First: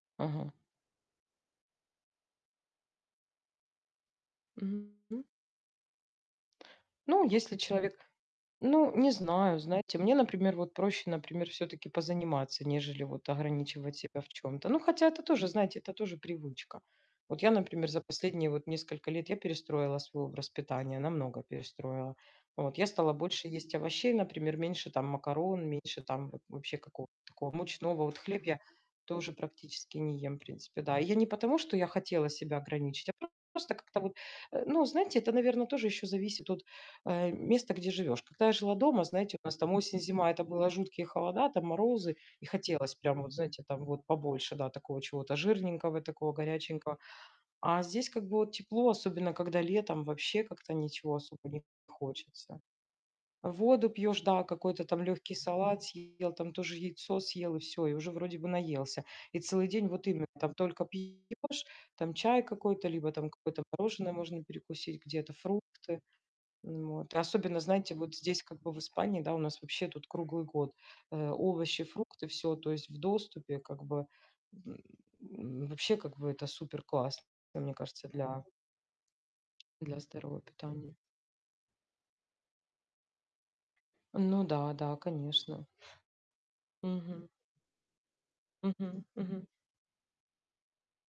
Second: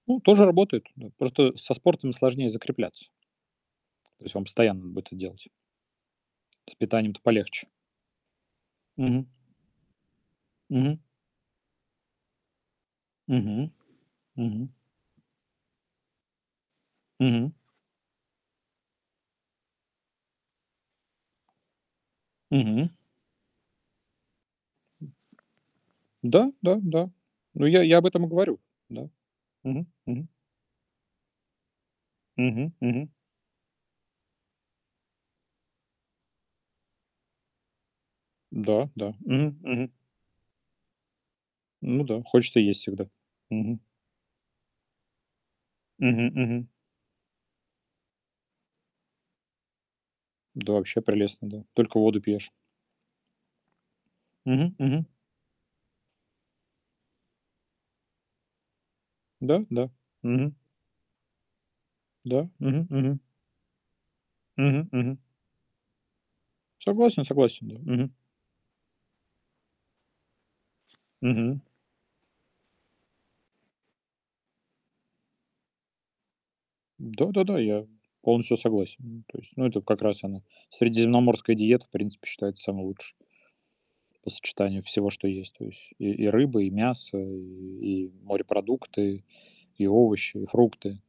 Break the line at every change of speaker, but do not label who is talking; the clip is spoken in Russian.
Ну тоже
Ага.
работает. Ну вот просто со спортом сложнее закрепляться. То есть вам постоянно
Мгм,
надо будет это
м.
делать. С питанием-то
Ну если
полегче.
человек Ну не
Мгм.
знаю. Знаете, мне, например, вот
Мгм.
проще, например, всё-таки позаниматься, нежели вот
Мгм
ограничивать себя в
мгм.
чём-то. Ну, хотя это тоже, знаете, это тоже привычка. Вот
Мгм.
я, например, за последние вот несколько лет я перестроила свой образ питания, намного перестроила. Вот я
Мгм.
стала больше есть овощей, например, меньше там
М.
макарон, меньше там вот
Да да
вообще
да.
какого-то такого
Ну я я об
мучного. Вот
этом и
хлеб
говорю.
я
Да.
тоже
Мгм
практически не
мгм.
ем, в принципе, да. И я не потому, что я хотела себя
Мгм
ограничить,
мгм.
а просто, просто как-то вот, э, ну знаете, это, наверно, тоже еще зависит от, э, места, где живешь. Когда я жила
Да
дома,
да.
знаете, у
Мгм
нас там
мгм.
осень-зима, это было жуткие холода, там
Ну
морозы,
да,
и
хочется есть
хотелось
всегда.
прям вот знаете,
Мгм.
там вот побольше, да, такого чего-то жирненького,
Мгм
такого
мгм.
горяченького. А здесь как бы вот тепло, особенно когда летом, вообще
Да
как-то
вообще
ничего особо
прелестно,
не
да. Только воду пьешь.
хочется. Воду пьешь, да,
Мгм
какой-то там
мгм.
легкий салат съел, там тоже яйцо съел и всё, и уже вроде бы наелся. И
Да
целый день
да.
вот именно
Мгм.
там только пьешь, там чай
Да. Мгм
какой-то, либо
мгм.
там какое-то мороженое можно
Мгм,
перекусить,
мгм.
где-то фрукты. Н, вот
Согласен
особенно,
согласен, да.
знаете,
Мгм.
вот здесь как бы в Испании, да, у нас вообще тут круглый год, э,
Мгм.
овощи, фрукты, всё, то есть в доступе как бы. М, вообще, как бы это супер-классно,
Да-да-да,
мне
я
кажется, для
полностью согласен. М, то есть, ну это
для
как раз
здорового
она-
питания.
средиземноморская диета, в принципе, считается самой лучшей по
Ну да,
сочетанию
да,
всего, что есть.
конечно.
То есть и и рыба, и мясо,
Мгм.
и и
Мгм
морепродукты,
мгм.
и овощи, и фрукты.